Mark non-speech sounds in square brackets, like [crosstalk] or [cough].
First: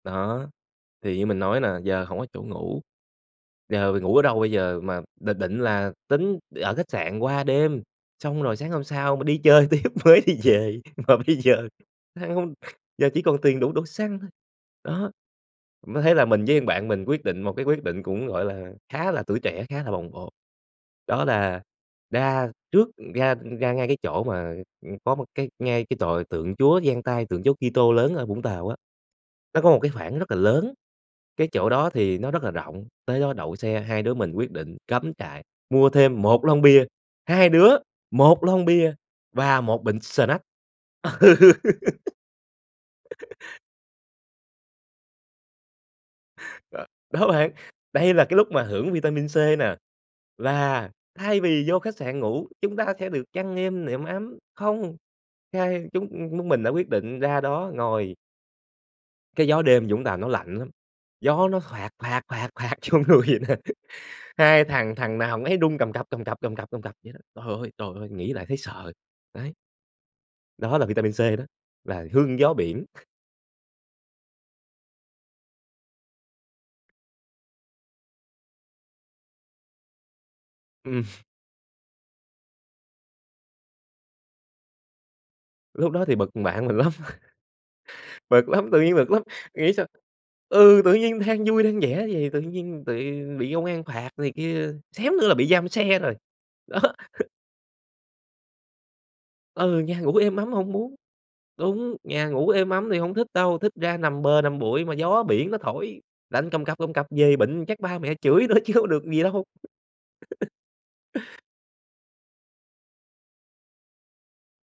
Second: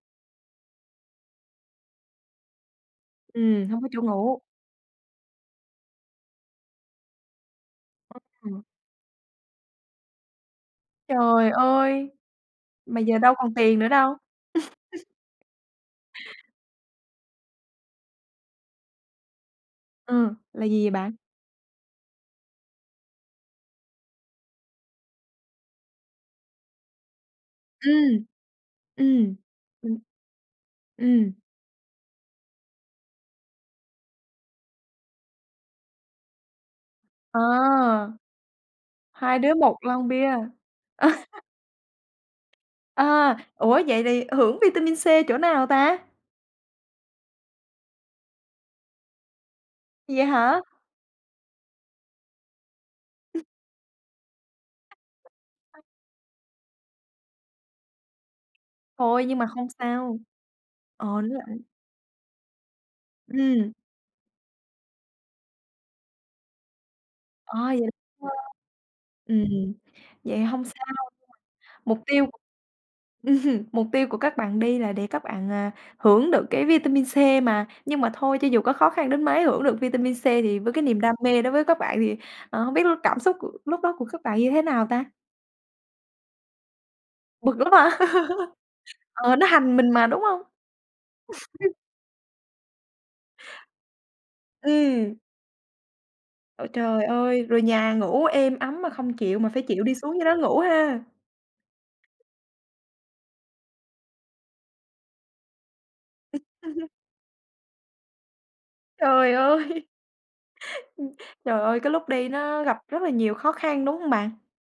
Đó, thì như mình nói nà giờ hổng có chỗ ngủ, Ừm, hông có giờ chỗ mình ngủ ở đâu ngủ. bây giờ mà định định là tính ở khách sạn qua đêm, [unintelligible] xong rồi ừm. sáng hôm sau mà đi chơi tiếp mới đi về, mà bây Trời giờ ơi! ha hông Mà giờ giờ chỉ đâu còn còn tiền đủ tiền đổ nữa đâu. xăng thôi, [laughs] đó. Mới thấy là mình với thằng bạn mình quyết định một cái quyết định cũng, gọi là, khá là tuổi trẻ, khá là bồng bột, Ừm, là gì vậy bạn? đó là ra trước ra ra ngay cái chỗ mà, ừm, có một cái ngay cái tòa tượng Chúa dang tay, tượng Chúa Kitô Ừm, lớn ở Vũng Tàu á, ừm, nó có một ư, cái khoảng rất là lớn, ừm. cái chỗ đó thì nó rất là rộng, tới đó đậu xe, hai đứa mình quyết định cắm trại, mua thêm 1 lon bia, 2 đứa À, 1 lon bia 2 đứa và 1 1 bịch lon bia. snack, ừ. [laughs] [laughs] À, ủa vậy thì hưởng vitamin C chỗ nào ta? Ừ, đó bạn, đây là cái lúc mà hưởng vitamin C nè, Vậy hả? là thay vì vô khách sạn ngủ, chúng ta sẽ được [coughs] chăn êm nệm ấm. Không! Hai chúng chúng mình đã quyết định ra đó ngồi. Thôi nhưng mà Cái gió không đêm Vũng Tàu sao. nó lạnh lắm, Ờ, nó gió lạnh. nó phạt phạt phạt phạt vô người vậy nè, Ừm. hai thằng thằng nào thằng nấy run cầm cập, cầm cập, cầm cập, cầm cập vậy đó. Trời Ờ, ơi, trời vậy ơi, nghĩ lại [unintelligible] thấy sợ, Ừm, đấy. vậy hông Đó là sao, vitamin C đó, mục là tiêu c hương gió biển. [chuckles] [chuckles] mục tiêu của các bạn đi là để các bạn, à, hưởng được cái vitamin C mà, nhưng mà thôi cho dù có khó khăn đến mấy, hưởng được vitamin C thì với cái niềm đam [chuckles] mê đối với các bạn thì, ờ, hông biết l cảm xúc của lúc đó của các bạn như thế nào ta? Lúc đó thì bực thằng bạn mình lắm, Bực lắm hả? [chuckles] bực lắm, tự nhiên [chuckles] bực lắm, Ờ, nó nghĩ hành sao mình mà, đúng hông? ừ, tự nhiên đang vui [chuckles] đang vẻ vầy tự nhiên tị bị công an phạt này kia, Ừm. xém nữa là bị giam xe rồi, Ôi đó. trời [chuckles] ơi! Rồi nhà ngủ êm ấm mà không chịu mà phải Ừ, chịu đi nhà xuống ngủ dưới đó êm ấm ngủ hông muốn ha. đúng, nhà ngủ êm ấm thì hông thích đâu, thích ra nằm bờ nằm bụi mà gió biển nó thổi, lạnh cầm cập [chuckles] cầm cập về bệnh chắc ba mẹ chửi nữa chứ không được gì Trời đâu. ơi! [laughs] [chuckles] Trời ơi, cái lúc đi nó gặp rất là nhiều khó khăn, đúng hông bạn?